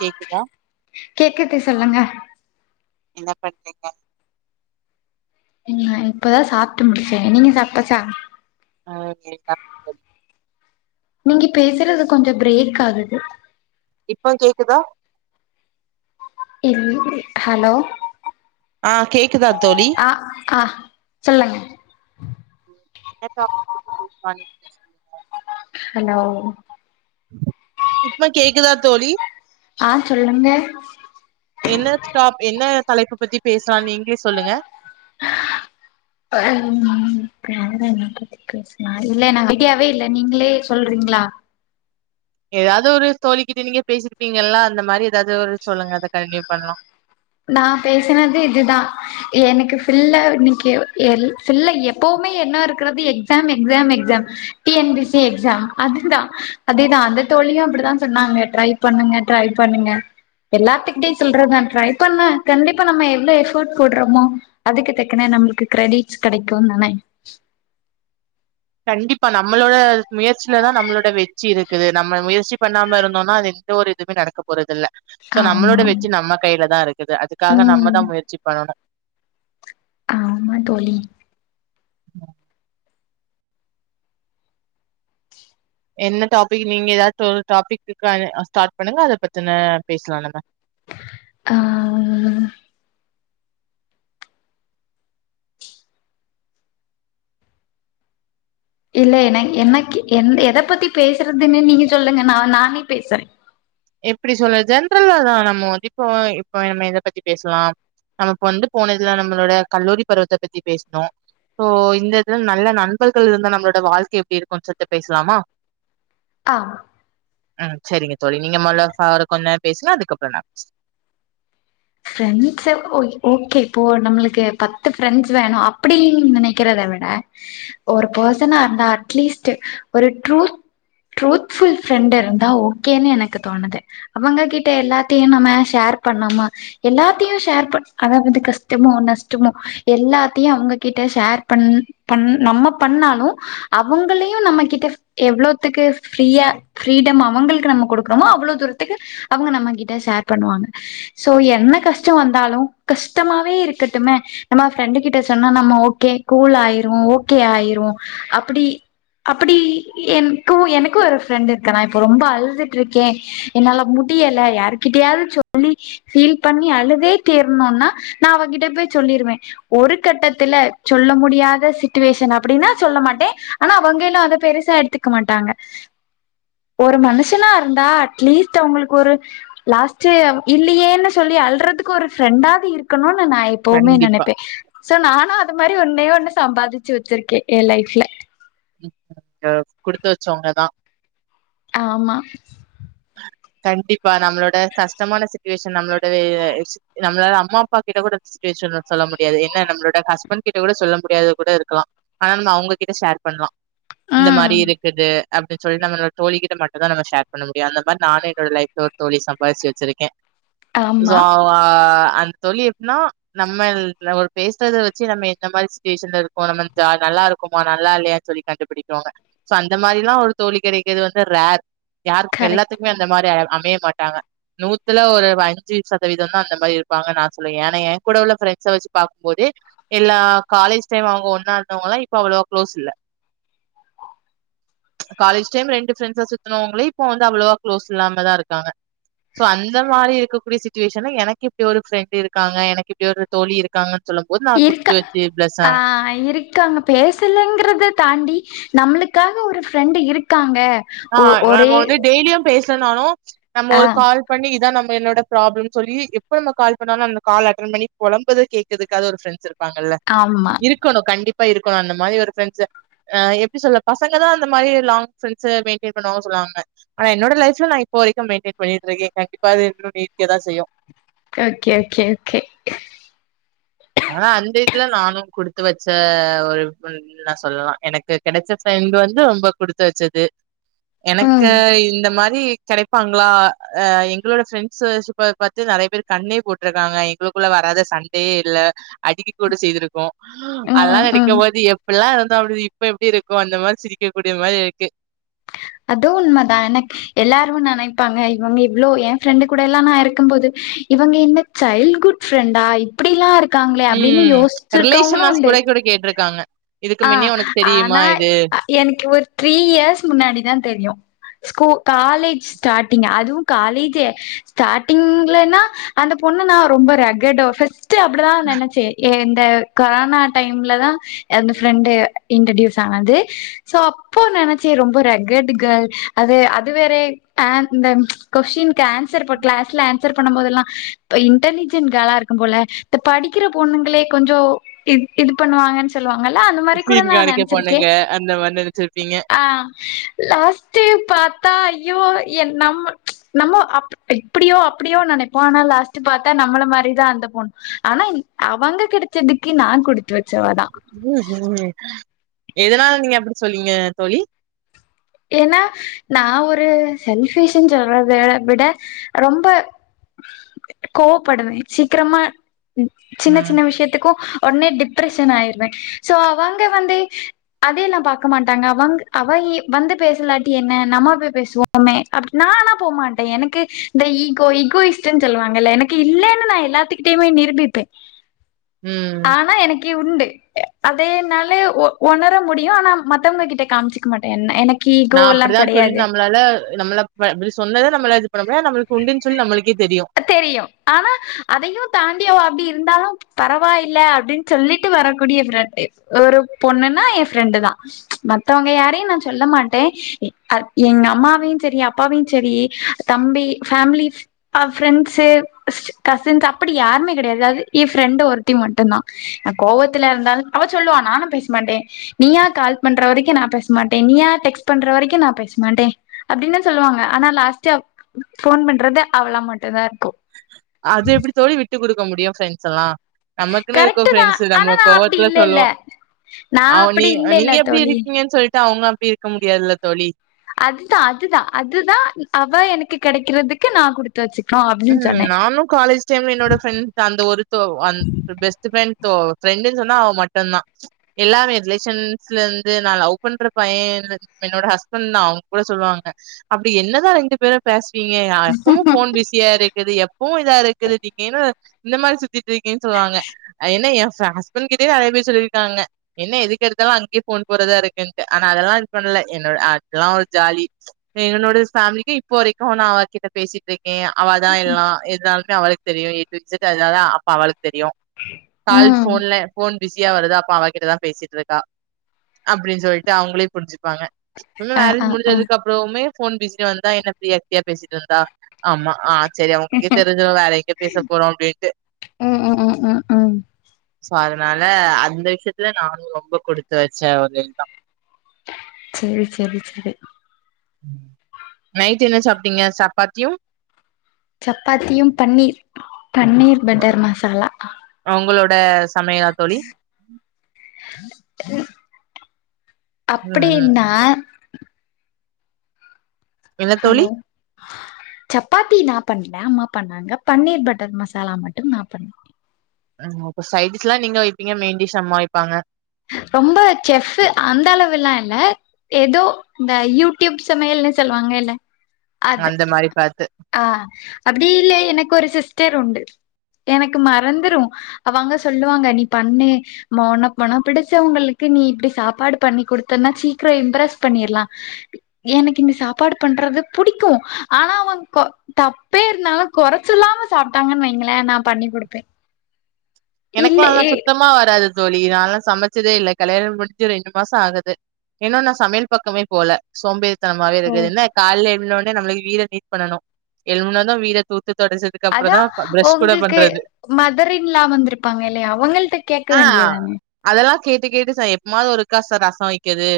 கேக்குதா கேக்குது சொல்லுங்க என்ன பண் ம் நா இப்பதா சாப்பிட்டு முடிச்சே நீங்க சாப்ட்டாச்சா ஆ ஓகே நீங்க பேசுறது கொஞ்ச பிரேக் ஆகுது இப்போ கேக்குதா இல் ஹலோ ஆ கேக்குதா தோழி ஆ ஆ சொல்லுங்க என்ன டாபிக் பத்தி பேசலா இன் ப்படி சொல்லுங்க ஹலோ இப்ப கேக்குதா தோழி ஆ சொல்லுங்க என்ன ஸ்டாப் என்ன தலைப்ப பத்தி பேசுலான்னு நீங்களே சொல்லுங்க ம் வேற என்ன பத்தி பேசலா இல்ல நா ஐடியாவே இல்ல நீங்களே சொல்றிங்ளா ஏதாவது ஒரு தோழிக்கிட்ட நீங்க பேசிருப்பீங்கல்லா அந்த மாரி ஏதாவது ஒரு சொல்லுங்க அத கண்டினியூ பண்ணலா நா பேசுனது இதுதா எனக்கு ஃபில்லா இன்னைக்கு எல் ஃபில்லா எப்பவுமே என்னா இருக்கறது exam exam exam T N P C exam அதுதா அதுதா அந்த தோழியு அப்படிதா சொன்னாங்க ட்ரை பண்ணுங்க ட்ரை பண்ணுங்க எல்லாத்துக்கிட்டயு சொல்றதுதா ட்ரை பண்ணா கண்டிப்பா நம்ம எவ்ள எஃபர்ட் போடுறமோ அதுக்கு தக்கன நம்மளுக்கு க்ரெடிட்ஸ் கெடைக்கும் தானே கண்டிப்பா நம்மளோட முயற்சியிலதா நம்மளோட வெற்றி இருக்குது நம்ம முயற்சி பண்ணாம இருந்தோனா அது எந்த ஒரு இதுவுமே நடக்க போறதில்ல சோ நம்மளோட ஆமா வெற்றி நம்ம கையில தா இருக்குது அதுக்காக ம் நம்மதா முயற்சி பண்ணணு ஆமா தோழி என்ன டாபிக் நீங்க ஏதாச்சு ஒரு டாப்பிக்கு அத ஸ்டார்ட் பண்ணுங்க அத பத்தின பேசலா நம்ம ஆ இல்ல என எனக்கு என் எத பத்தி பேசுறதுன்னு நீங்க சொல்லுங்க நா நானே பேசுறே எப்டி சொல்லற ஜென்ரல்லா தா நம்ம வ இப்போ இப்ப நம்ம எத பத்தி பேசலாம் நம்ம வந்து போன இதுலா நம்மளோட கல்லூரி பருவத்த பத்தி பேசினோ சோ இந்த இதுல நல்ல நண்பர்கள் இருந்தா நம்மளோட வாழ்க்க எப்டி இருக்குன்னு சொல்ட்டு பேசலாமா? ஆ அ சேரிங்க தோழி நீங்க மொதல்ல ஃபாரு கொஞ்ச நேரோ பேசலா அதுக்கப்புறோ நா பேசற ஃப்ரெண்ட்ஸ்சே ஓ ஓகே இப்போ நம்மளுக்கு பத்து ஃப்ரெண்ட்ஸ் வேணும் அப்பக்ஷடின்னு நினைக்கிறத விட ஒரு பெர்சனா இருந்தா அட்லீஸ்ட்டு ஒரு ட்ரூத் ட்ரூத்ஃபுல் ஃப்ரெண்டு இருந்தா ஓகேன்னு எனக்கு தோணுது அவங்க கிட்ட எல்லாத்தியு நம்ம ஷேர் பண்ணமா எல்லாத்தியு ஷேர் பண் அதாவது கஷ்டமோ நஷ்டமோ எல்லாத்தையு அவங்க கிட்ட ஷேர் பண் பண் நம்ம பண்ணாலு அவங்களையு நம்ம கிட்ட எவ்ளோத்துக்கு ஃப்ரீயா ஃப்ரீடம் அவுங்களுக்கு நம்ம கொடுக்குறோமோ அவ்ளோ தூரத்துக்கு அவங்க நம்ம கிட்ட ஷேர் பண்ணுவாங்க சோ என்னக் கஷ்ட வந்தாலு கஷ்டமாவே இருக்கட்டுமே நம்ம ஃப்ரெண்டு கிட்ட சொன்னா நம்ம ஓகே கூல் ஆயிருவோ ஓகே ஆயிரு அப்டி அப்படி எண்ணுக்கு எனக்கு ஒரு ஃப்ரெண்டு இருக்க நா இப்போ ரொம்ப அழுதுட்டு இருக்கே என்னால முடியல யாருகிட்டையாவது சொல்லி ஃபீல் பண்ணி அழுதே தீர்ணுன்னா நா அவகிட்ட போய் சொல்லிருவே ஒரு கட்டத்துல சொல்ல முடியாத சுட்டுவேஷன் அப்டின்னா சொல்ல மாட்டே ஆனா அவங்கைல்லா அத பெருசா எடுத்துக்க மாட்டாங்க ? ஒரு மனுஷனா இருந்தா அட்லீஸ்ட் அவுங்குளுக்கு ஒரு லாஸ்ட்டு இல்லையேன்னு சொ சொல்லி அல்றதுக்கு ஒரு ஃப்ரெண்டாது இருக்கணுன்னு நா எப்பவுமே கண்டிப்பா நனைப்பே சோ நானு அது மாரி ஒன்னே ஒன்னு சம்பாதிச்சு வச்சிருக்கே எ லைஃப்ல ம் ங்க குடுத்து வச்சவுங்கதா ஆமா ஆஹ கண்டிப்பா நம்மளோட கஷ்டமான சுச்சுவேஷன் நம்மளோடவே நம்மளாள அம்மா அப்பா கிட்ட கூட சுச்வேஷன சொல்ல முடியாது என்ன நம்மளோட ஹஸ்பண்டு கிட்ட கூட சொல்ல முடியாத கூட இருக்கலா ஆனா நாம அவுங்ககிட்ட ஷேர் பண்லா இந்த மாரி ம் இருக்குது அப்டின் சொல்லி நம்மளோட தோழிகிட்ட மட்டுதா நம்ம ஷேர் பண்ண மு நியு அந்த மாரி நானு என்னோட லைஃப்ல ஒரு தோழி சம்பாரிச்சு வச்சிருக்கே சோ ஆமா ஆ அந் தோழி எப்னா நம்மல் நம்ம பேசுறத வச்சே நம்ம எந்த மாரி சுட்டுவேஷன்ல இருக்கோ நம்ம ஜ நல்லா இருக்கோமா நல்லா இல்லையன்னு சொல்லி கண்டுபிடிக்குவாங்க சோ அந்த மாரியில்லா ஒரு தோழி கிடைக்கிறது வந்து ரேர் யாருக் கரெக்ட் எல்லாத்துக்குமே இந்த மாரி யாரு அமைய மாட்டாங்க நூத்துல ஒரு அஞ்சு சதவீதோந்த அந்த மாரி இருப்பாங்க நா சொல்லுவே ஏனா எ கூட உள்ள ஃப்ரெண்ட்ஸ வச்சு பாக்கும்போதே எல்லா காலேஜ் டைம் அவுங்க ஒன்னா இருந்தவுங்கல்லா இப்ப அவ்ளோவா குளோஸ் இல்ல காலேஜ் டைம் ரெண்டு ஃப்ரெண்ட்ஸா சுத்துனவுங்களே இப்போ வந்து அவ்ளோவா குளோஸ் இல்லாம தா இருக்காங்க சோ அந்த மாரி இருக்க கூடிய சுச்சுவேஷன்ல எனக்கு இப்டி ஒரு ஃப்ரெண்டு இருக்காங்க எனக்கு இப்டி ஒரு தோழி இருக் காங்கன்னு சொல்லும் போது நா குடுத்து வச்சு பிளஸ் ஆ ட்டு அங்க பேசலங்குறது தாண்டி நம்மளுக்காக ஒரு ஃப்ரெண்டு இருக்காங்க ஆ ஒ நம்ம ஒரே வந்து டெய்லியு பேசலனாலு நம்ம ஆ ஒரு கால் பண்ணி இதா நம்ம என்னோட ப்ராப்ளம் சொல்லி எப்ப நம்ம கால் பண்ணாலு அந்த கால் அட்டன் பண்ணி புழம்புறத கேக் இதுக்காது ஒரு ஃபிரெண்ஸ் இப்பாங்கல்ல ஆம்மா இருக்கணு கண்டிப்பா இருக்கணு அந்த மாரி ஒரு ஃபிரெண்ஸு அ எப்டி சொல்ல பசங்கதா அந்த மாரி லாங் ஃபிரெண்ஸு மெய் டெய்ன் பண்ணுவாங்க சொல்லுவாங்க ஆனா என்னோட லைஃப்ல நா இப்ப வரைக்கும் மெய்ன்டெய்ன் பண்ணிட்ருக்கேங்க கண்டிப்பா அது எங்குளோடு இருக்கதா செய்யு ஓகே ஓகே ஓகே ஆ அந்த இதுல நானு குடுத்து வச்ச ஒரு பொன்னு ன்னா சொல்லலா எனக்கு கெடைச்ச ஃபிரெண்டு வந்து ரொம்ப குடுத்து வச்சது ம். எனக்கு இந்த மாரி கெடைப்பாங்ளா அ எங்குளோட ஃபிரெண்ஸு ஸிப்ப பத்தி நெறைய பேரு கண்ணே போட்ருக்காங்க எங்ளு குள்ள வராதா சண்டயே இல்ல அடிக்க கூட செய்திருக்கோ ம், அதலா ம், ம். நெனைக்கும்போது எப் புலா இருந்தோ அப்டி இப்ப எப்டி இருக்கோ அந்த மாரி சிரிக்க கூடிய மாரி இருக்கு அதூ உண்மதா எனக் எல்லாரு நெனைப்பாங்க இவுங்க இவ்ளோ என் ஃபிரெண்டு கூடலா நா இருக்கும்போது இவங்க இந்த சைல்டுஹூட் ஃபிரெண்டா இப்டிலா இருக்காங்ளே அப்டின்னு யோசிர்க்கவ்ங்குளு உண்டு இப்டி கேட்ருக்காங்க இதுக்கு ஆ முன்னே உனக்கு தெரியுமா ஆனா இது எனக்கு ஒரு த்ரீ இயர்ஸ் முன்னாடிதா தெரியு ஸ்கூ காலேஜ் ஸ்டாடிங் அதுவு காலேஜு ஸ்டாடிங்லனா அந்த பொண்ணு நா ரொம்ப ரகடோ ஃபஸ் ட்டு அப்டிதா நெனச்சே இவ இந்த கொரனா டைம்லதா இந்த ஃபிரெண்டு இன்ட்ரடியூஸ் ஆனது சோ அப்போ நெனைச்சே ரொம்ப ரக்கடு கேள் அது அது வேறே பேன் இந்த கொஸ்டினுக்கு ஆன்சர் போட்ல கிளாஸ்ல ஆன்சர் பண்ணம் போதெல்லா ப இன்ட்டலிஜெண் கேளா இருக்கும் போல த படிக்கிற பொண்ணுங்குளே கொஞ்சோ இன் இது பண்ணுவாங்கன் சொல்லுவா ங்களா அந்த மாரி கூட சீன் நா காமிக்க போனங்க நென்ச்சிருக்கேன் அந்த மாரி நெனச்சிருப்பீங்க ஆ லாஸ்ட்டு பாத்தா ஐயோ என் நம்மு நம்மோ அப் டி இப்பிடியோ அப்பிடியோ நெனைப்போ ஆனா லாஸ்ட்டு பாத்தா நம்மள மாரிதா அந்த பொண் ஆனா இன் அவங்க கெடைச்சதுக்கு நா குடுத்து வச்சவதா ம் ஹும் எதுனால நீங்க அப்புடி சொல்வீங்க தோழி ஏனா நா ஒரு செல்பிஷன்னு சொல்றத அத விட ரொம்ப கோவ்படுவே சீக்ரமா ம் சின்ன ம், சின்ன விஷ்யத்துக்கூ ஒட்னே டிப்ரஷன் ஆய்ர்வே சோ அவங்க வந்து அதையெல்லா பாக்க மாட்டாங்க அவங் அவயி வந்து பேசலாட்டி என்ன நம்ம போய் பேசுவோமே அப்டி நா ஆனா போமாட்டே எனக்கு இந்த ஈகோ இகோயிஷ்டுன் சொல்லுவாங்கல எனக்கு இல்லனு நா எல்லாத்துக்கிட்டையுமே நிருபிப்பே ம். ஆனா எனக்கி உண்டு அதே என்னாலே ஒ ஒணர முடியு ஆனா மத்தவ்ங்ககிட்ட காம்ச்சுக்கு மாட்டே என்ன எனக் கி ஈகோலா கெடையாது னால நம்மள ப இப்டி சொன்னது நம்மள இது பண்ண முடியா நம்ளுக்கு உண்டுன் சொல் நம்மளுக்கே தெரியு தெரியு ஆனா அதையு தாண்டி அவ அப்டி இருந்தாலு பரவாயில்ல அப்டின் சொல்லிட்டு வரக்கூடிய ஃபிரெண்டு ஒரு பொண்ணுனா என் ஃபிரெண்டுதா மத்தவ்ங்க யாரையு நான் சொல்ல மாட்டே எ அத் எங்க அம்மாவையு செரி அப்பாவையு செரி தம்பி ஃபேமிலி அ ஃபிரெண்ஸு பஸ்ட்டு கசின்ஸ் அப்டி யாருமே கெடையாது அது என் ஃபிரெண்டு ஒருத்தி மட்டுந்தா நா கோவத்துல இருந்தாலு அவ ச்சொல்லுவா நானு பேஸ்மாட்டே நீயா கால் பண்ற வரைக்கு நா பேஸ்மாட்டே நீயா டெக்ஸ் பண்ற வரைக்கு நா பேஸ் மாட்டே அப்டின்னு சொல்லுவாங்க ஆனா லாஸ்ட்டாவ் ஃபோன் பண்றதே அவளா மட்டுதா இருக்கு அது எப்டி தோழி விட்டு குடுக்க முடியு ஃப்ரெண்ஸ் எல்லா நமக்குன்னு இருக்கு கரெக்ட்டு தா ஃப்ரெண்ஸு ஆனா நம்ம நா அப்டி கோவத்துல இல்லல்ல சொல்லு நா அவ நீ அப்டி இல்லல்ல நீங்க எப்டி தோழி இருக்கீங்கன் சொல்லிட்டு அவ்ங்க அப்டி இருக்க முடியாதுல்ல தோழி அதுதா அதுதா அதுதா அவ எனக்கு கிடைக்கிறதுக்கு நா குடுத் தச்சிக்னு அப் ம் நானு காலேஜ் ச்சம் என்னோட ஃப்ரெண்ட் அந்த ஒருத்தோவ் அந் பெஸ்ட்டு ஃப்ரெண் தோ ஃப்ரெண்டுன் சொன்னா அவ் மட்டுன்னா எல்லாவேஜ் ரிலேஷன் ஸ்லந்து நா லவ் பண்ற பையேனு என்னோட ஹஸ்பண்னா அவ்ங் கூட சொல்லுவாங்க அப்டி என்னதா ரெண்டு பேரு பேஸ்வீங்க அ எப்பமு ஃபோன் பிஸியா இருக்குது எப்பவு இதா இருக்குது நீ கேனு இந்த மார் சுத்திட்ருக்கின் சொல்வாங்க அ எனா எ ஃபே ஹஸ்பண் கிட்டயே நறையா பேர் சொல்லிருக்காங்க என்ன எதுக் எடுத்தாலு அங்யே ஃபோன் போறதா இருக்குன்ட்டு ஆனா அதெல்லா இது பண்ல என்னோட் அத்லா ஒரு ஜாலி எ என்னோட ஃபேமிலிக்கி இப்போ வரைக்கு நா அவ கிட்ட பேசிட்ருக்கேயா அவாதா எல்லா இதாலுமே அவளுக் தெரியு ஏ பிக்ஸுடு அததா அப்பா அவாளுக் தெரியு கால் ம் ஃபோன்லே போன் பிஸியா வருதா அப்பா அவாகிட்டதா பேசிட்ருக்கா அப்டின் சொல்ட்டு அவ்ங்ளே புரிஞ்சிப்பாங்க இனு ஆ மேரேஜ் ஆ ஆ முடிஞ்சதுக்கப்றோமே ஃபோன் பிசிட்டு வந்தா என்ன ஃப்ரியா இர்க்கியா பேசிட்ருந்தா ஆமா ஆத் சரி அவுங்க்கே தெரிஞ்சிரு வேற எங்க பேச போறோ அப்டின்ட்டு ம் ம் ம் ம் ம் சோ அதனால அந்த விஷ்யத்துல நானு ரொம்ப கொடுத்து வச்சே ஒரேய் தா ச்சேரி ச்சேரி ச்சேரி நைட் என்ன சாப்ட்டீங்க சப்பாத்யு சப்பாத்தியு பன்னீர் பன்னீர் பட்டர் மசாலா உங்களோட சமையலா தோழி ட்ருன் ம் அப்படின்னா என்ன ஹலோ தோழி? சப்பாத்தி நா பண்ண அம்மா பண்ணாங்க பன்னீர் பட்டர் மசாலா மட்டும் நா பண் அன் அப்போ சைடிஸ்லா நீங்க வைப்பீங்க மெய்ன் டிஷ் அம்மா வைப்பாங்க ரொம்ப செஃப்பு அந்த அளவுல்லா இல்ல எதோ இந்த யூடியூப் சமையல்னு சொல்லுவாங்க எல அந்த மாரி பாத்து ஆ அப்டி இல்லை எனக்கு ஒரு சிஸ்டர் உண்டு எனக்கு மறந்துரு அவங்க சொல்லுவாங்க நீ பண்ணு மௌனோ பனம் பிடிச்சவங்களுக்கு நீ இப்டி சாப்பாடு பண்ணி குடுத்தன்னா ச்சீக்ரோ இம்ப்ரெஸ் பண்ணிர்லா எனக்கு இங்கு சாப்பாடு பண்றது புடிக்கு ஆனா அவன் கொ தப்பே இருந்தாலு கொறச்சொல்லாம சாப்ட்டாங்கன் வைங்களே நா பண்ணி குடுப்பே இல்ல எனக்கெல்லா அதல்லா ஏ சுத்தமா வராது தோழி நாளா சமச்சதே இல்ல கல்யாண முடிஞ்சி ரெண்டு மாச ஆகுது இன்னு நா சமையல் பக்கமே போல சோம்பேத்தனமாவே இருக்குதுன்னே கால்ல எவ்னோனே நம்ளு வீர நீ்ட் பண்ணணு எழுமுனாதா வீர தூத்து தொடச்சது அதா கப்றதா பா ப்ரஷ் கூட உங்களுக்கு பண்றது மதர் இன் லா வந்துருப்பாங்க இல்யா அவங்கள்ட்ட கேக்க ஆ வேண்டியதானே அதெல்லா கேட்டு கேட்டு சா எப்மாவது ஒருக்கா சா ரசோ வெக்கது.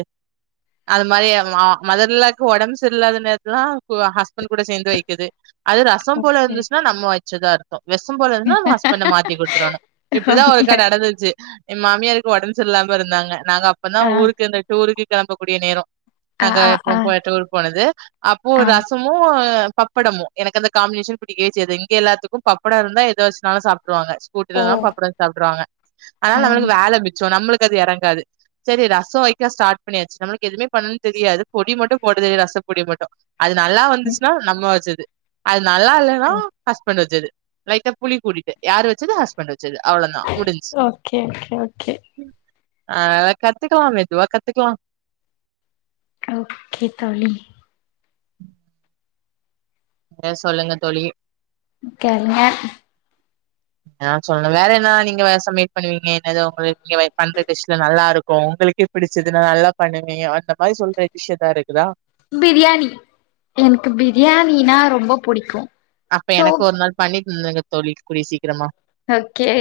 அதுமாரி மா மதர்ல்லாக்கு ஒடம் சரியில்லாத நேரத்துலா கு ஹஸ்பண்கூட சேந்து வெக்குது. அது ரசம் போல ஓகே இருந்துச்சுன்னா நம்ம வெச்சதா அர்த்தோ. வெசம் போல இருந்துனா நம் ஹஸ்பண்ட மாத்தி குடுத்தரோணு. இப்பிடிதா ஓகே ஒருக்கா நடந்துச்சு எ மாமியார்க்கு ஒடம்பு சரி இல்லாம இருந்தாங்க நாங்க அப்பதா ஆ ஊருக்கு இந்த டூருக்கு கெளம்பக்கூடிய நேரோ ஆ நாங்க ஆ ஆ எப்பும்போல டூர் போனது அப்போ ஆ ரசோ மு பப்படமு எனக்கு அந்த காம்பினேஷன் பிடிக்கவே செய்து இங்க எல்லாத்துக்கு பப்படோ இருந்தா எத வெச்சுனாலு சாப்புடுவாங்க. ஸ்கூ ஓ இல்லனா பப்படோ வெச் சாப்ட்ருவாங்க. அதனால் நம்மளுக்கு வேல மிச்சோ நம்முளுக்கு அது எறங்காது. செரி ரசோ வெக்க ஸ்டாட் பண்ணியாச்சு நம்மளுக் எதுமே பண்னுன் தெரியாது பொடி மட்டு போட தெரியு ரசப் பொடிய மட்டு. அது நல்லா ஆ வந்துச்னா நம்ம வெச்சது. அது நல்லா இல்லன்னா ஹஸ்பண்ட் வெச்சது. லைட்டா புளி கூடிட்டு யார் வெச்சது ஹஸ்பண்ட் வெச்சது அவ்ளன்னா முடிஞ்ச்சு. ஓகே ஓகே ஓகே அதலா கத்துக்கலா மெதுவா கத்துக்கலா. ஓக்கே தோழி. வேற சொல்லுங்க தோழி. தெர்ல. நீங்கதா சொல்ணு வேற என்னா நீங்க வேற சமையல் பண்ணுவீங்க என்னது உங்குளு நீங்க வெ பண்ற டிஸ்ல நல்லாருக்கு உங்குளுக் கே பிடிச்சது நா நல்லா பண்ணுவே எ அந்த மாரி சொல்ற டிஷ் எதா இருக்குதா? பிரியாணி எனக்கு பிரியாணினா ரொம்ப புடிக்கு. அப்ப சோ எனக்கு ஒரு நாள் பண்ணி தந்துருங்க தோழி கூடிய சீக்கிரமா. ஓக்கே.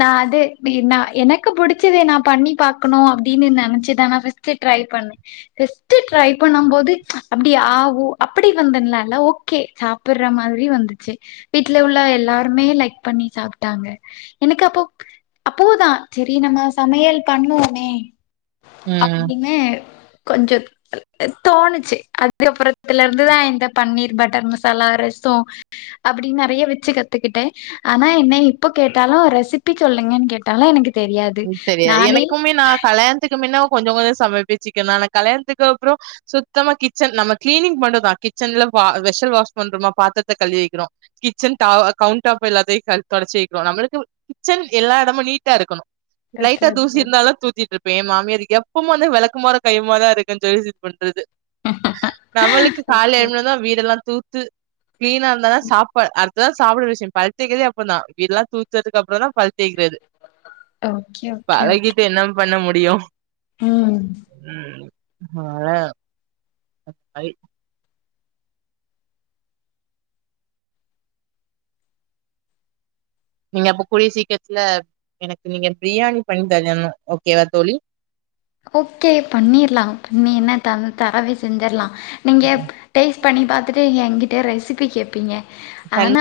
நா அது பி நா எனக்கு புடிச்சது நா பண்ணி பாக்கணு அப்டினு நெனைச்சுதா நா ஃபஸ் ட்டு ட்ரை பண்ணே. டெஸ்ட்டு ட்ரை பண்ணம் போது அப்டி ஆ ஊ அப்டி வந்தன்லா இல்ல ஓ க்கே சாப்பட்ற மாதிரி வந்துச்சு வீட்ல உள்ள எல்லாருமே லைக் க் பண்ணி சாப்ட்டாங்க எனக்கு அப்போ அப்போதா செரி நம்ம சமையல் பண்ணுவோமே ம் அப்டின்னு கொஞ்சொத் அ அ தோணுச்சு அதுக்கப்புறத்துல இருந்துதா இந்த பன்னீர் பட்டர் மசாலா ரெசோ அப்பிடி நெறைய வெச்சு கத்துக்கிட்டே. ஆனா என்ன இப்ப கேட்டாலு ரெசிபி சொல்லுங்கன் கேட்டாலு எனக்கு தெரியாது ம் தெரியாது நானே எனக்குமே நா கல்யாண்த்துக்கு மின்ன கொஞ்சொ கொஞ்சொ சமப்பே சிக்கன் ஆனா கல்யாண்த்துக்கு அப்றோ சுத்தமா கிச்சன் நம்ம கிளீனிங் மட்டுதா கிச்சன்ல வா வெஷ்ஷல் வாஷ் பண்றோமா பாத்திரத்த கழுவி வெக்கிறோ. கிச்சன் ட கவுண்ட் டாப் எல்லாத்தையு க தொடச்சி வெக்கோ நம்மளுக்கு கிச்சன் எல்லா எடமு நீட்டா இருக்கணு. ஓகே லைட்டா தூசி ஓகே இருந்தாலு தூத்திட்டு இருப்பே எ மாமியாரு எப்புமா வந்து வெளக்குமாரு கையுமாதா இருக்கன் சொல்லி சி பண்றது நம்மளுக்கு கால்ல ஓகே எழும்புனது வீடெல்லாந் தூத்து கிளீனா இருந்தாதா சாப்பா அட் துதா சாப்ட்ற விஷ்யம் பல்த்தேக்கிறத அப்றந்தா வீடெல்லா தூத்துறதுக்கு அப்றோதா பல் தேக்கிறது. ஓகே ஓ பழகிட்டு என்ன பண்ண முடியு ம் ம் அனால ஐ நீங்க அப்ப கூடிய சீக்ரத்துல எனக்கு நீங்க பிரியாணி பண்ணி தரணு ஓகேவா தோழி? ஓகே பண்ணிர்லா பண்ணி என்ன தவ தரவே செஞ்சர்லா ம். நீங்கப் டேஸ்ட் பண்ணி பாத்துட்டு எங்கிட்ட ரெசிபி கேப்பீங்க ஆனா தண்ணி